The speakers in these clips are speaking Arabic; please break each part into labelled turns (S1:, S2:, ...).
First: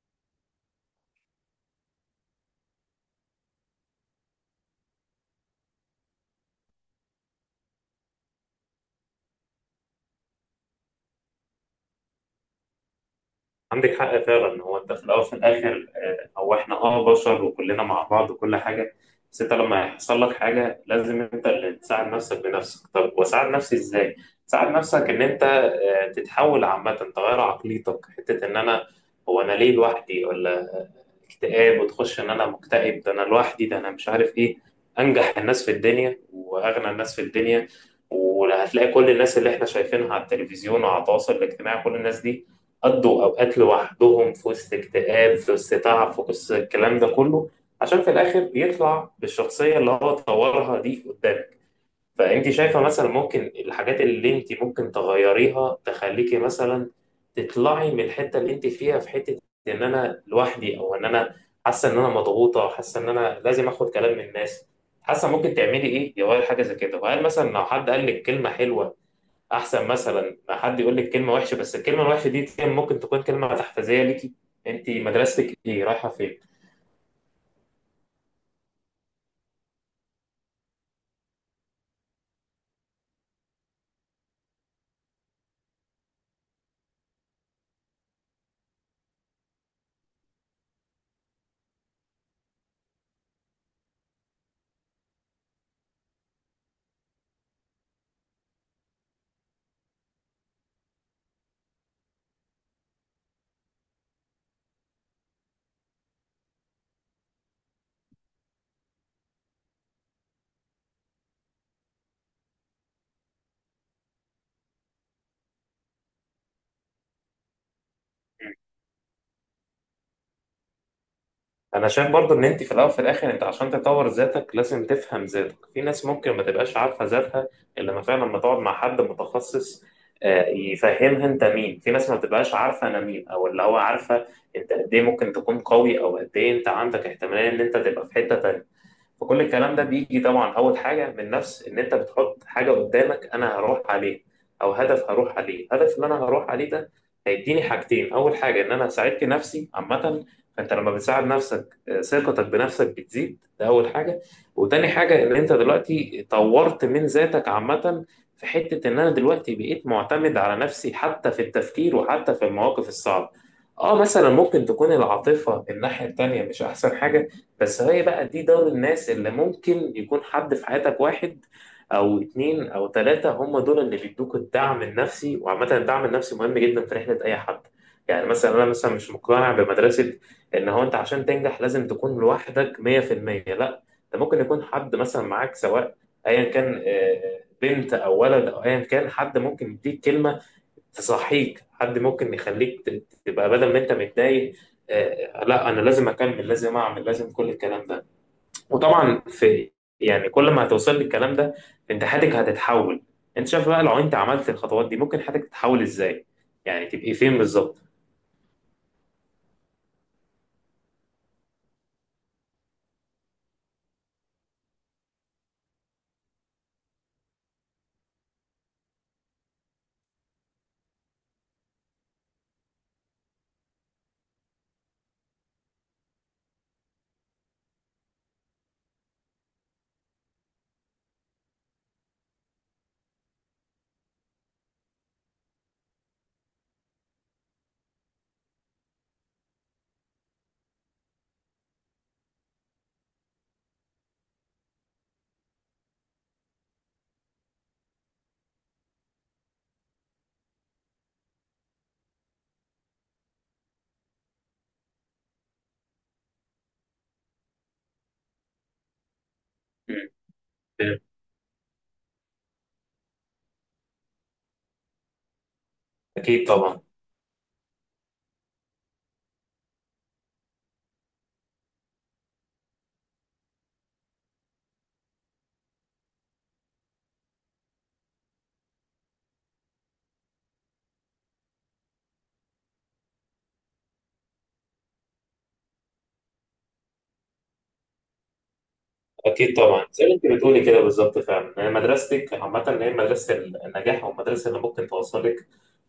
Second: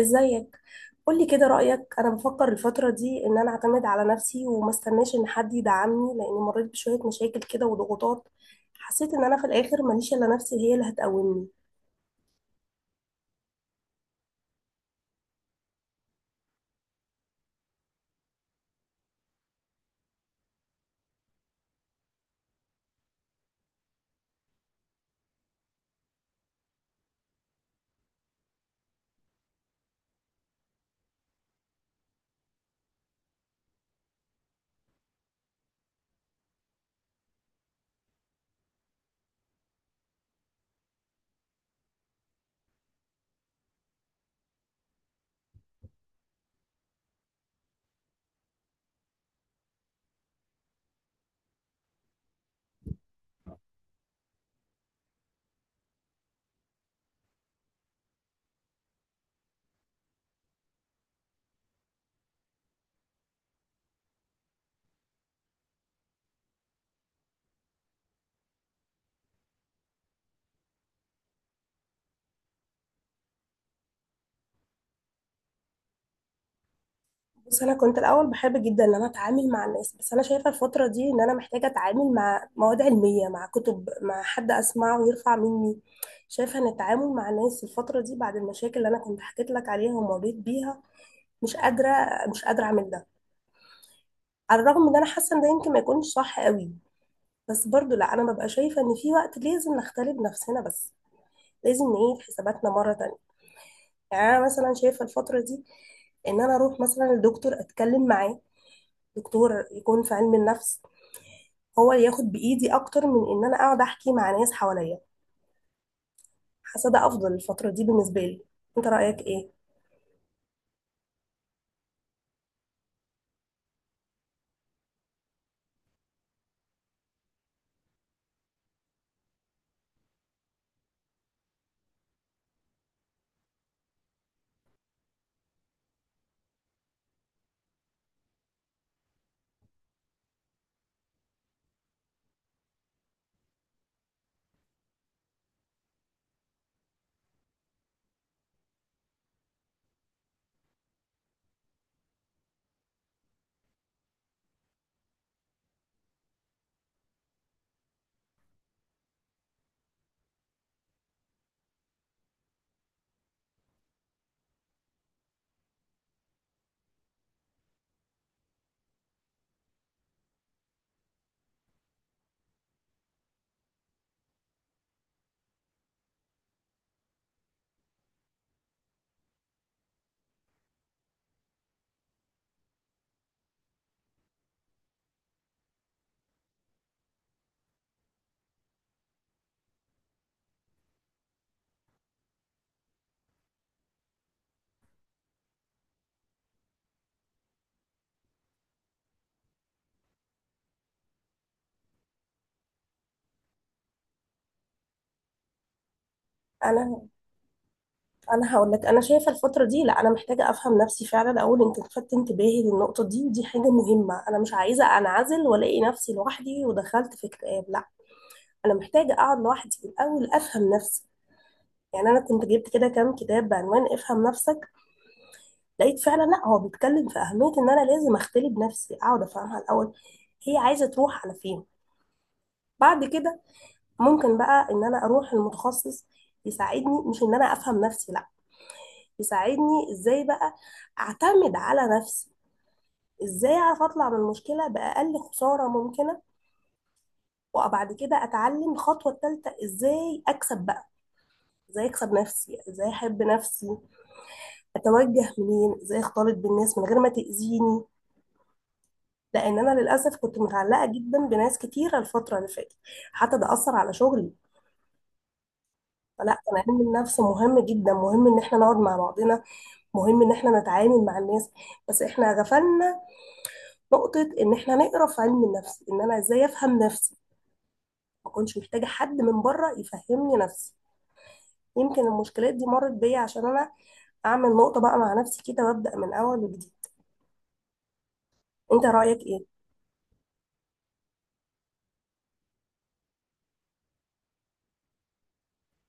S1: ازيك؟ قولي كده رأيك. انا بفكر الفترة دي ان انا اعتمد على نفسي وما استناش ان حد يدعمني، لاني مريت بشوية مشاكل كده وضغوطات. حسيت ان انا في الاخر ماليش الا نفسي هي اللي هتقومني.
S2: عندك حق فعلا. هو انت في الاول وفي الاخر، هو احنا بشر وكلنا مع بعض وكل حاجه. بس انت لما يحصل لك حاجه لازم انت اللي تساعد نفسك بنفسك. طب واساعد نفسي ازاي؟ تساعد نفسك ان انت تتحول عامه، تغير عقليتك حته ان انا. هو انا ليه لوحدي ولا اكتئاب، وتخش ان انا مكتئب، ده انا لوحدي، ده انا مش عارف ايه. انجح الناس في الدنيا واغنى الناس في الدنيا، وهتلاقي كل الناس اللي احنا شايفينها على التلفزيون وعلى التواصل الاجتماعي، كل الناس دي قضوا أوقات لوحدهم في وسط اكتئاب، في وسط تعب، في وسط الكلام ده كله، عشان في الآخر يطلع بالشخصية اللي هو طورها دي قدامك. فأنت شايفة مثلا ممكن الحاجات اللي أنت ممكن تغيريها تخليكي مثلا تطلعي من الحتة اللي أنت فيها في حتة، إن أنا لوحدي أو إن أنا حاسة إن أنا مضغوطة، حاسة إن أنا لازم آخد كلام من الناس، حاسة ممكن تعملي إيه يغير حاجة زي كده. وهل مثلا لو حد قال لك كلمة حلوة احسن مثلا ما حد يقول لك كلمه وحشه؟ بس الكلمه الوحشه دي ممكن تكون كلمه تحفيزيه ليكي. انت مدرستك ايه؟ رايحه فين؟
S1: بص، انا كنت الاول بحب جدا ان انا اتعامل مع الناس، بس انا شايفة الفترة دي ان انا محتاجة اتعامل مع مواد علمية، مع كتب، مع حد اسمعه ويرفع مني. شايفة ان التعامل مع الناس الفترة دي، بعد المشاكل اللي انا كنت حكيت لك عليها ومريت بيها، مش قادرة. مش قادرة اعمل ده. على الرغم ان انا حاسة ان ده يمكن ما يكونش صح قوي، بس برضو لا، انا ببقى شايفه ان في وقت لازم نختلي بنفسنا بس. لازم نعيد حساباتنا مره تانية. يعني انا مثلا شايفه الفتره دي ان انا اروح مثلا لدكتور اتكلم معاه، دكتور يكون في علم النفس، هو اللي ياخد بايدي، اكتر من ان انا اقعد احكي مع ناس حواليا. حاسه ده افضل الفتره دي بالنسبه لي. انت رايك ايه؟
S2: انا شايف برضو ان انت في الاول وفي الاخر انت عشان تطور ذاتك لازم تفهم ذاتك. في ناس ممكن ما تبقاش عارفه ذاتها الا لما فعلا لما تقعد مع حد متخصص يفهمها انت مين. في ناس ما بتبقاش عارفه انا مين، او اللي هو عارفه انت قد ايه، ممكن تكون قوي، او قد ايه انت عندك احتماليه ان انت تبقى في حته تانيه. فكل الكلام ده بيجي طبعا اول حاجه من نفس ان انت بتحط حاجه قدامك، انا هروح عليه، او هدف هروح عليه. الهدف اللي انا هروح عليه ده هيديني حاجتين. اول حاجه ان انا ساعدت نفسي عامه. فانت لما بتساعد نفسك ثقتك بنفسك بتزيد، ده اول حاجه. وتاني حاجه ان انت دلوقتي طورت من ذاتك عامه، في حته ان انا دلوقتي بقيت معتمد على نفسي حتى في التفكير وحتى في المواقف الصعبه. اه مثلا ممكن تكون العاطفه الناحيه التانيه مش احسن حاجه. بس هي بقى دي دار الناس اللي ممكن يكون حد في حياتك، واحد او اتنين او تلاتة هم دول اللي بيدوك الدعم النفسي، وعامة الدعم النفسي مهم جدا في رحلة اي حد. يعني مثلا انا مثلا مش مقتنع بمدرسة ان هو انت عشان تنجح لازم تكون لوحدك 100%. لا، ده ممكن يكون حد مثلا معاك، سواء ايا كان بنت او ولد، او ايا كان حد ممكن يديك كلمة تصحيك. حد ممكن يخليك تبقى بدل ما انت متضايق لا انا لازم اكمل، لازم اعمل، لازم كل الكلام ده. وطبعا في، يعني كل ما هتوصل للكلام ده انت حياتك هتتحول. انت شايف بقى لو انت عملت الخطوات دي ممكن حياتك تتحول ازاي؟ يعني
S1: انا
S2: تبقي فين بالظبط؟
S1: انا هقول لك، انا شايفه الفتره دي لا، انا محتاجه افهم نفسي فعلا. اقول انت لفتت انتباهي للنقطه دي، ودي حاجه مهمه. انا مش عايزه انعزل والاقي نفسي لوحدي ودخلت في اكتئاب، لا. انا محتاجه اقعد لوحدي في الاول، افهم نفسي. يعني انا كنت جبت كده كام كتاب بعنوان افهم نفسك، لقيت فعلا لا، هو بيتكلم في اهميه ان انا لازم اختلي بنفسي، اقعد افهمها الاول، هي عايزه تروح على فين. بعد كده ممكن بقى ان انا اروح المتخصص يساعدني، مش ان انا افهم نفسي، لا. يساعدني ازاي بقى اعتمد على نفسي. ازاي اعرف اطلع من المشكله باقل خساره ممكنه. وبعد كده اتعلم الخطوه الثالثه، ازاي اكسب بقى، ازاي اكسب نفسي، ازاي احب نفسي، اتوجه منين، ازاي اختلط بالناس من غير ما تأذيني. لان انا
S2: مم.
S1: للاسف كنت متعلقه
S2: فاهم.
S1: جدا بناس كتيره الفتره اللي فاتت. حتى ده اثر على شغلي. فلا،
S2: اكيد
S1: انا علم
S2: طبعا.
S1: النفس مهم جدا. مهم ان احنا نقعد مع بعضنا، مهم ان احنا نتعامل مع الناس، بس احنا غفلنا نقطه ان احنا نقرا في علم النفس ان انا ازاي افهم نفسي. ما كنتش محتاجه حد من بره يفهمني نفسي. يمكن المشكلات دي مرت بيا عشان انا اعمل نقطه بقى مع نفسي كده وابدا من اول وجديد. انت رايك ايه؟
S2: اكيد طبعا، زي ما انت بتقولي كده بالظبط فعلا. يعني مدرستك عامه هي مدرسه النجاح، او المدرسه اللي ممكن توصلك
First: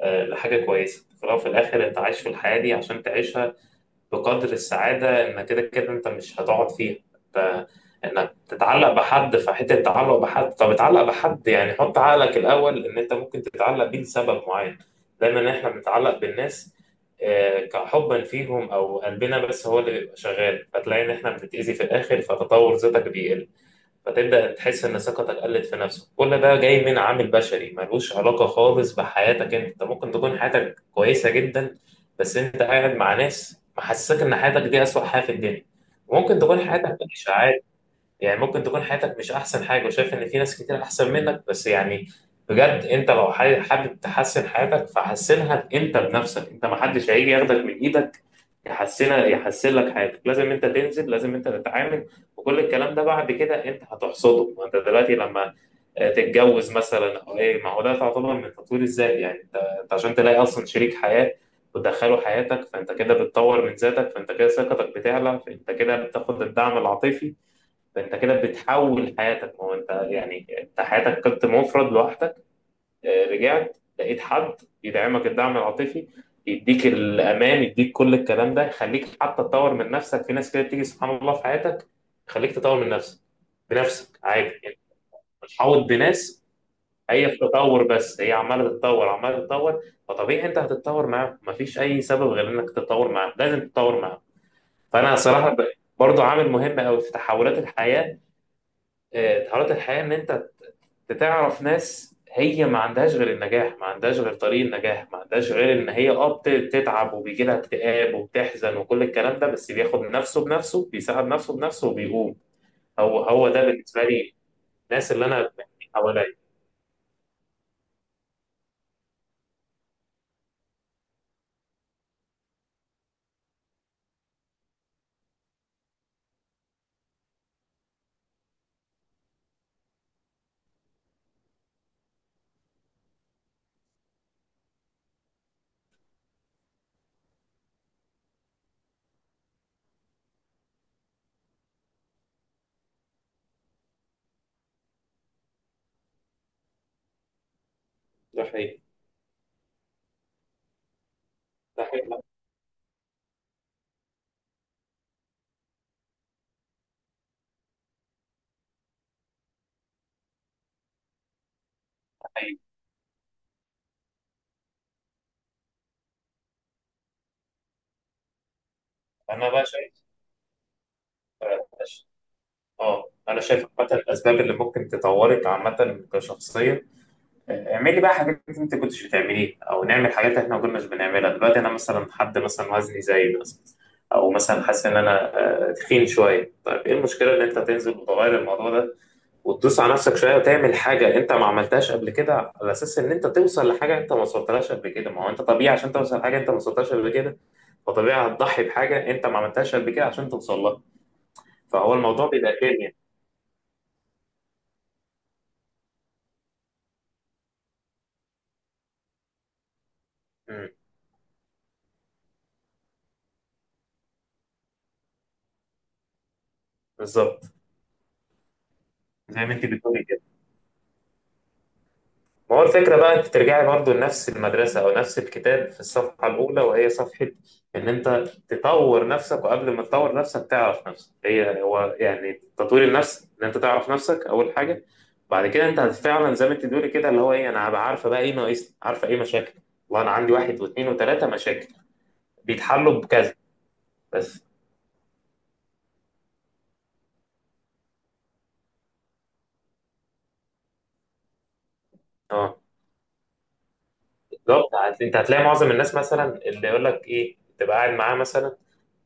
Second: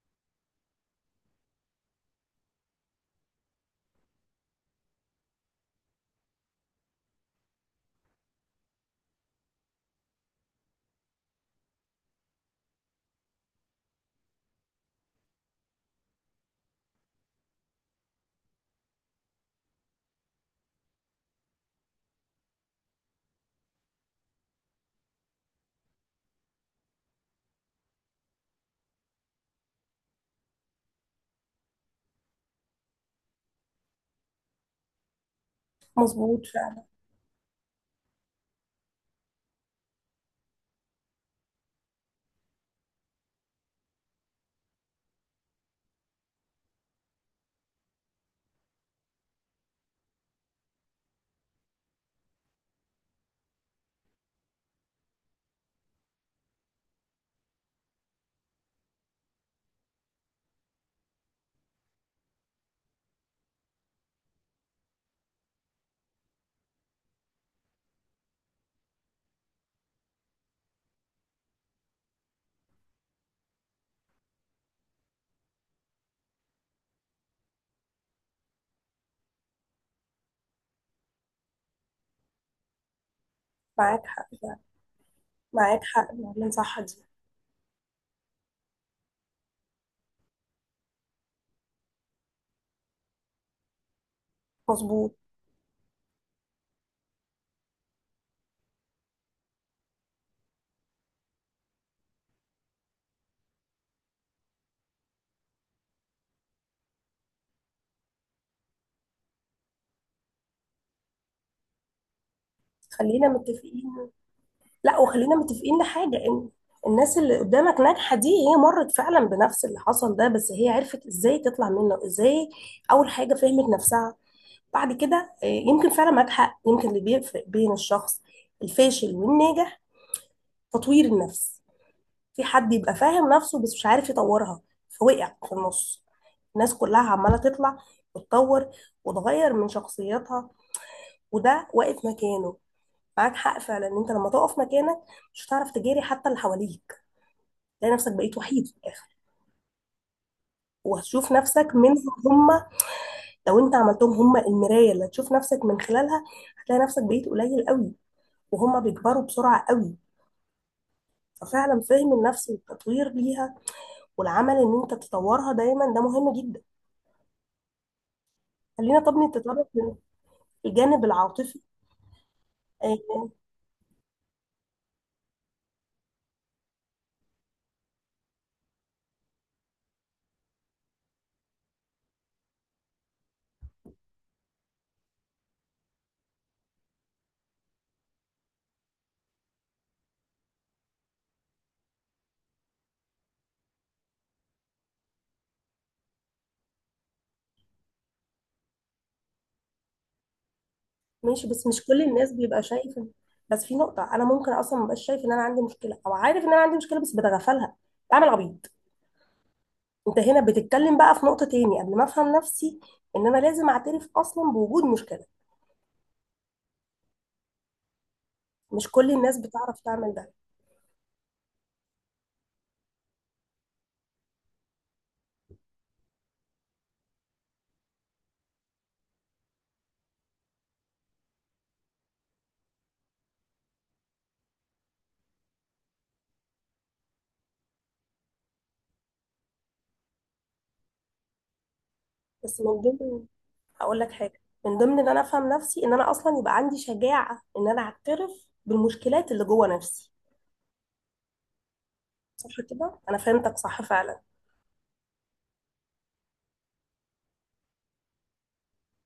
S2: لحاجه كويسه. في الاول وفي الاخر انت عايش في الحياه دي عشان تعيشها بقدر السعادة، إن كده كده أنت مش هتقعد فيها. أنت إنك تتعلق بحد، فحتة التعلق بحد، طب اتعلق بحد. يعني حط عقلك الأول إن أنت ممكن تتعلق بيه لسبب معين. دايما إحنا بنتعلق بالناس كحبا فيهم أو قلبنا بس هو اللي بيبقى شغال، فتلاقي إن إحنا بنتأذي في الآخر، فتطور ذاتك بيقل. فتبدأ تحس إن ثقتك قلت في نفسك. كل ده جاي من عامل بشري ملوش علاقة خالص بحياتك. أنت ممكن تكون حياتك كويسة جدا، بس أنت قاعد مع ناس محسسك إن حياتك دي أسوأ حياة في الدنيا. ممكن
S1: مظبوط
S2: تكون
S1: فعلا.
S2: حياتك وحشة، يعني ممكن تكون حياتك مش احسن حاجه وشايف ان في ناس كتير احسن منك، بس يعني بجد انت لو حابب تحسن حياتك فحسنها انت بنفسك. انت ما حدش هيجي ياخدك من ايدك يحسنها، يحسن لك حياتك. لازم انت تنزل، لازم انت تتعامل، وكل الكلام ده بعد كده انت هتحصده. ما انت دلوقتي لما تتجوز مثلا او ايه، ما هو ده تعتبر من تطوير الذات يعني انت. انت عشان تلاقي اصلا شريك حياه وتدخله حياتك، فانت كده بتطور من ذاتك، فانت كده ثقتك بتعلى، فانت كده بتاخد الدعم العاطفي. ده انت كده بتحول حياتك. هو انت يعني انت حياتك كنت مفرد لوحدك، رجعت لقيت حد يدعمك، الدعم العاطفي يديك الامان، يديك كل الكلام ده، يخليك حتى تطور من نفسك. في ناس كده بتيجي سبحان الله في حياتك يخليك تطور من نفسك
S1: معاك
S2: بنفسك
S1: حق.
S2: عادي يعني،
S1: معاك
S2: بتحاوط
S1: حق
S2: بناس.
S1: فعلا، صح دي.
S2: هي في تطور، بس هي عماله تتطور، عماله تتطور. فطبيعي انت هتتطور معاهم، مفيش اي سبب غير انك تتطور معاهم، لازم تتطور معاهم.
S1: مظبوط.
S2: فانا صراحه برضو عامل مهم قوي في تحولات الحياه. تحولات الحياه ان انت تعرف ناس هي ما عندهاش غير النجاح، ما عندهاش غير طريق النجاح، ما عندهاش غير ان هي بتتعب وبيجي لها اكتئاب وبتحزن وكل الكلام ده، بس بياخد نفسه بنفسه، بيساعد نفسه بنفسه، وبيقوم. هو
S1: خلينا
S2: هو ده بالنسبه
S1: متفقين.
S2: لي،
S1: لا،
S2: الناس اللي
S1: وخلينا
S2: انا
S1: متفقين
S2: يعني
S1: لحاجة،
S2: حواليا.
S1: ان الناس اللي قدامك ناجحة دي، هي مرت فعلا بنفس اللي حصل ده، بس هي عرفت ازاي تطلع منه. ازاي؟ اول حاجة فهمت نفسها. بعد كده آه، يمكن فعلا معاك حق. يمكن اللي بيفرق بين الشخص الفاشل والناجح تطوير النفس. في حد يبقى فاهم نفسه بس مش عارف يطورها، فوقع في النص. الناس كلها عمالة تطلع وتطور وتغير من شخصيتها، وده واقف مكانه. معاك حق فعلا ان انت لما تقف مكانك مش هتعرف تجاري حتى اللي حواليك. تلاقي نفسك بقيت
S2: ده
S1: وحيد في
S2: حقيقي.
S1: الاخر. وهتشوف نفسك
S2: ده
S1: منهم
S2: حقيقي. ده
S1: هم. لو انت عملتهم هم المرايه اللي هتشوف نفسك من خلالها، هتلاقي نفسك بقيت قليل قوي، وهم بيكبروا بسرعه قوي. ففعلا فهم النفس
S2: حقيقي.
S1: والتطوير ليها والعمل ان انت تطورها دايما ده مهم جدا. خلينا طب
S2: انا بقى
S1: نتطرق
S2: شايف،
S1: للجانب العاطفي.
S2: اه
S1: آه،
S2: انا شايف عامه الاسباب اللي ممكن تطورك عامه كشخصيه. اعملي بقى حاجات انت كنتش بتعمليها، او نعمل حاجات احنا ما كناش بنعملها دلوقتي. انا مثلا حد مثلا وزني زايد مثلا، او مثلا حاسس ان انا تخين شويه. طيب ايه المشكله ان انت تنزل وتغير الموضوع ده، وتدوس على نفسك شويه، وتعمل حاجه انت ما عملتهاش قبل كده، على اساس ان انت توصل لحاجه انت ما وصلتلهاش قبل كده. ما هو انت طبيعي عشان توصل لحاجه انت ما وصلتهاش قبل كده، فطبيعي هتضحي بحاجه انت ما عملتهاش قبل كده عشان توصل لها.
S1: ماشي. بس مش
S2: فهو
S1: كل
S2: الموضوع
S1: الناس
S2: بيبقى
S1: بيبقى
S2: كيمياء.
S1: شايف. بس في نقطه، انا ممكن اصلا مبقاش شايف ان انا عندي مشكله، او عارف ان انا عندي مشكله بس بتغفلها، بعمل عبيط. انت هنا
S2: مم.
S1: بتتكلم بقى في نقطة تاني قبل ما افهم نفسي، ان انا لازم اعترف اصلا بوجود مشكلة.
S2: بالظبط.
S1: مش كل الناس
S2: زي ما انت
S1: بتعرف
S2: بتقولي
S1: تعمل
S2: كده.
S1: ده.
S2: ما هو الفكرة بقى انت ترجعي برضو لنفس المدرسة او نفس الكتاب في الصفحة الاولى، وهي صفحة ان انت تطور نفسك. وقبل ما تطور نفسك تعرف نفسك. هي هو يعني تطوير النفس ان انت تعرف نفسك اول حاجة. بعد كده انت فعلا زي ما انت بتقولي كده اللي هو ايه. انا هبقى عارفة بقى ايه ناقصني، عارفة ايه مشاكل. والله انا عندي واحد واثنين وثلاثة مشاكل
S1: بس من
S2: بيتحلوا
S1: ضمن
S2: بكذا.
S1: هقول لك حاجة،
S2: بس
S1: من ضمن ان انا افهم نفسي ان انا اصلا يبقى عندي شجاعة ان انا اعترف بالمشكلات اللي جوه نفسي. صح
S2: اه
S1: كده؟ انا فهمتك صح فعلا.
S2: بالظبط. انت هتلاقي معظم الناس مثلا اللي يقول لك ايه تبقى قاعد معاه مثلا،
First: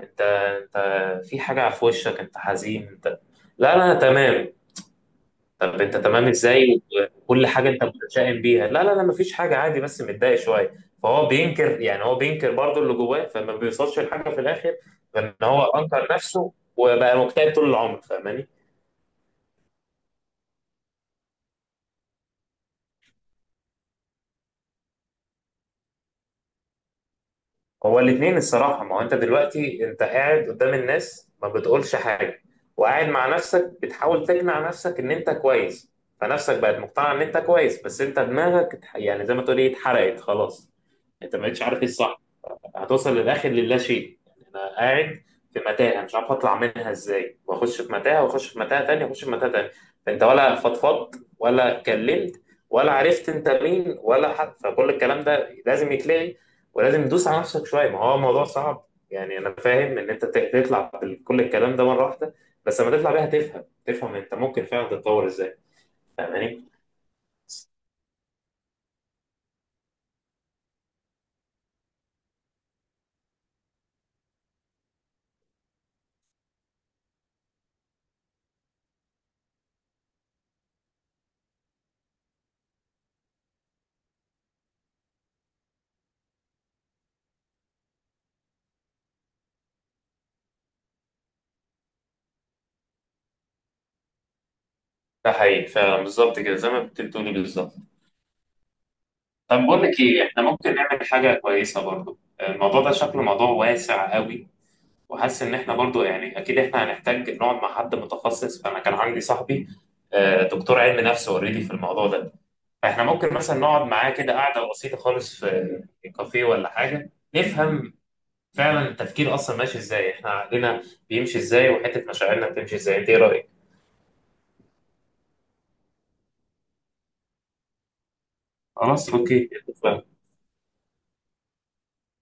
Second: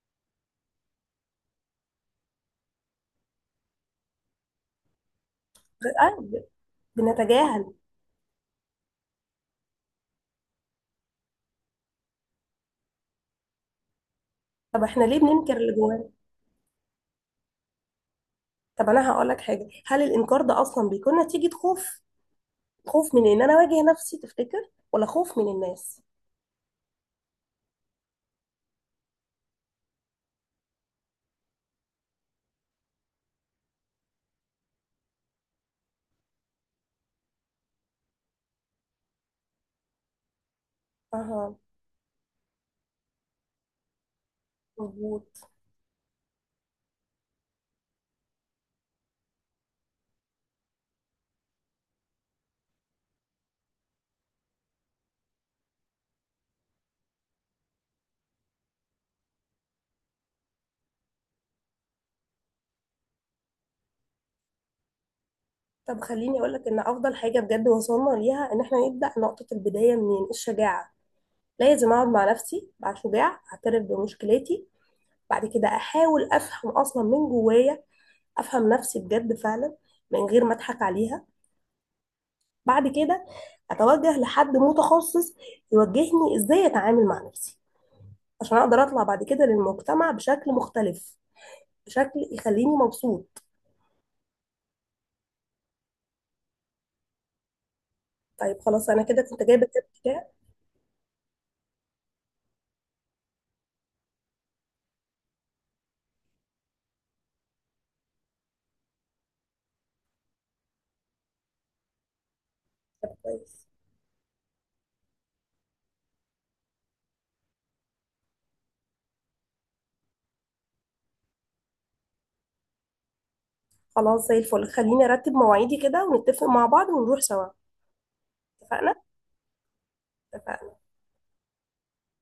S2: انت في حاجة في وشك، انت حزين انت. لا، لا، انا تمام. طب انت
S1: آه،
S2: تمام ازاي؟ وكل حاجة
S1: بنتجاهل.
S2: انت متشائم بيها. لا، لا، لا، مفيش حاجة عادي، بس متضايق شوية. فهو بينكر، يعني هو بينكر برضه اللي جواه، فما بيوصلش لحاجة في الاخر
S1: طب احنا ليه
S2: غير ان
S1: بننكر
S2: هو
S1: اللي
S2: انكر
S1: جوانا؟
S2: نفسه وبقى مكتئب طول العمر. فاهماني؟
S1: طب انا هقول لك حاجة، هل الانكار ده اصلا بيكون نتيجة خوف؟ خوف من ان انا اواجه نفسي تفتكر، ولا خوف من الناس؟
S2: هو الاثنين الصراحة. ما هو انت دلوقتي انت قاعد قدام الناس ما بتقولش حاجة، وقاعد مع نفسك بتحاول تقنع نفسك ان انت كويس. فنفسك بقت مقتنعة ان انت كويس. بس انت دماغك يعني زي ما تقول ايه، اتحرقت خلاص. انت ما
S1: اها.
S2: بقتش عارف ايه الصح. هتوصل للاخر، للا شيء. يعني انا قاعد
S1: مظبوط.
S2: في متاهه مش عارف اطلع منها ازاي، واخش في متاهه، واخش في متاهه تانية، واخش في متاهه تانية. فانت ولا فضفضت، ولا اتكلمت، ولا عرفت انت مين ولا حد. فكل الكلام ده لازم يتلغي، ولازم تدوس على نفسك شويه. ما هو الموضوع صعب، يعني انا فاهم ان انت تطلع بكل الكلام ده مره واحده. بس لما تطلع بيها تفهم انت ممكن فعلا تتطور ازاي.
S1: طب خليني
S2: فاهماني؟
S1: أقولك، إن أفضل حاجة بجد وصلنا ليها، إن إحنا نبدأ نقطة البداية منين، الشجاعة. لازم أقعد مع نفسي، أبقى شجاع، أعترف بمشكلتي. بعد كده أحاول أفهم أصلا من جوايا، أفهم نفسي بجد فعلا، من غير ما أضحك عليها. بعد كده أتوجه لحد متخصص يوجهني إزاي أتعامل مع نفسي، عشان أقدر أطلع بعد كده للمجتمع بشكل مختلف، بشكل يخليني مبسوط.
S2: ده حقيقي فعلا بالظبط كده، زي ما كنت بتقولي بالظبط.
S1: طيب خلاص، أنا كده كنت
S2: طب
S1: جايبة
S2: بقول لك ايه،
S1: كده.
S2: احنا ممكن نعمل حاجه كويسه برضو. الموضوع ده شكله موضوع واسع قوي، وحاسس ان احنا برضو يعني اكيد احنا هنحتاج نقعد مع حد متخصص. فانا كان عندي صاحبي دكتور علم نفس اوريدي في الموضوع ده. فاحنا ممكن مثلا
S1: كويس.
S2: نقعد معاه كده قعده بسيطه خالص في كافيه ولا حاجه، نفهم فعلا التفكير اصلا ماشي ازاي، احنا عقلنا بيمشي ازاي، وحته مشاعرنا بتمشي ازاي. انت ايه رايك؟
S1: خلاص، زي الفل. خليني ارتب مواعيدي كده ونتفق مع بعض ونروح سوا. اتفقنا.
S2: خلاص اوكي.
S1: اتفقنا.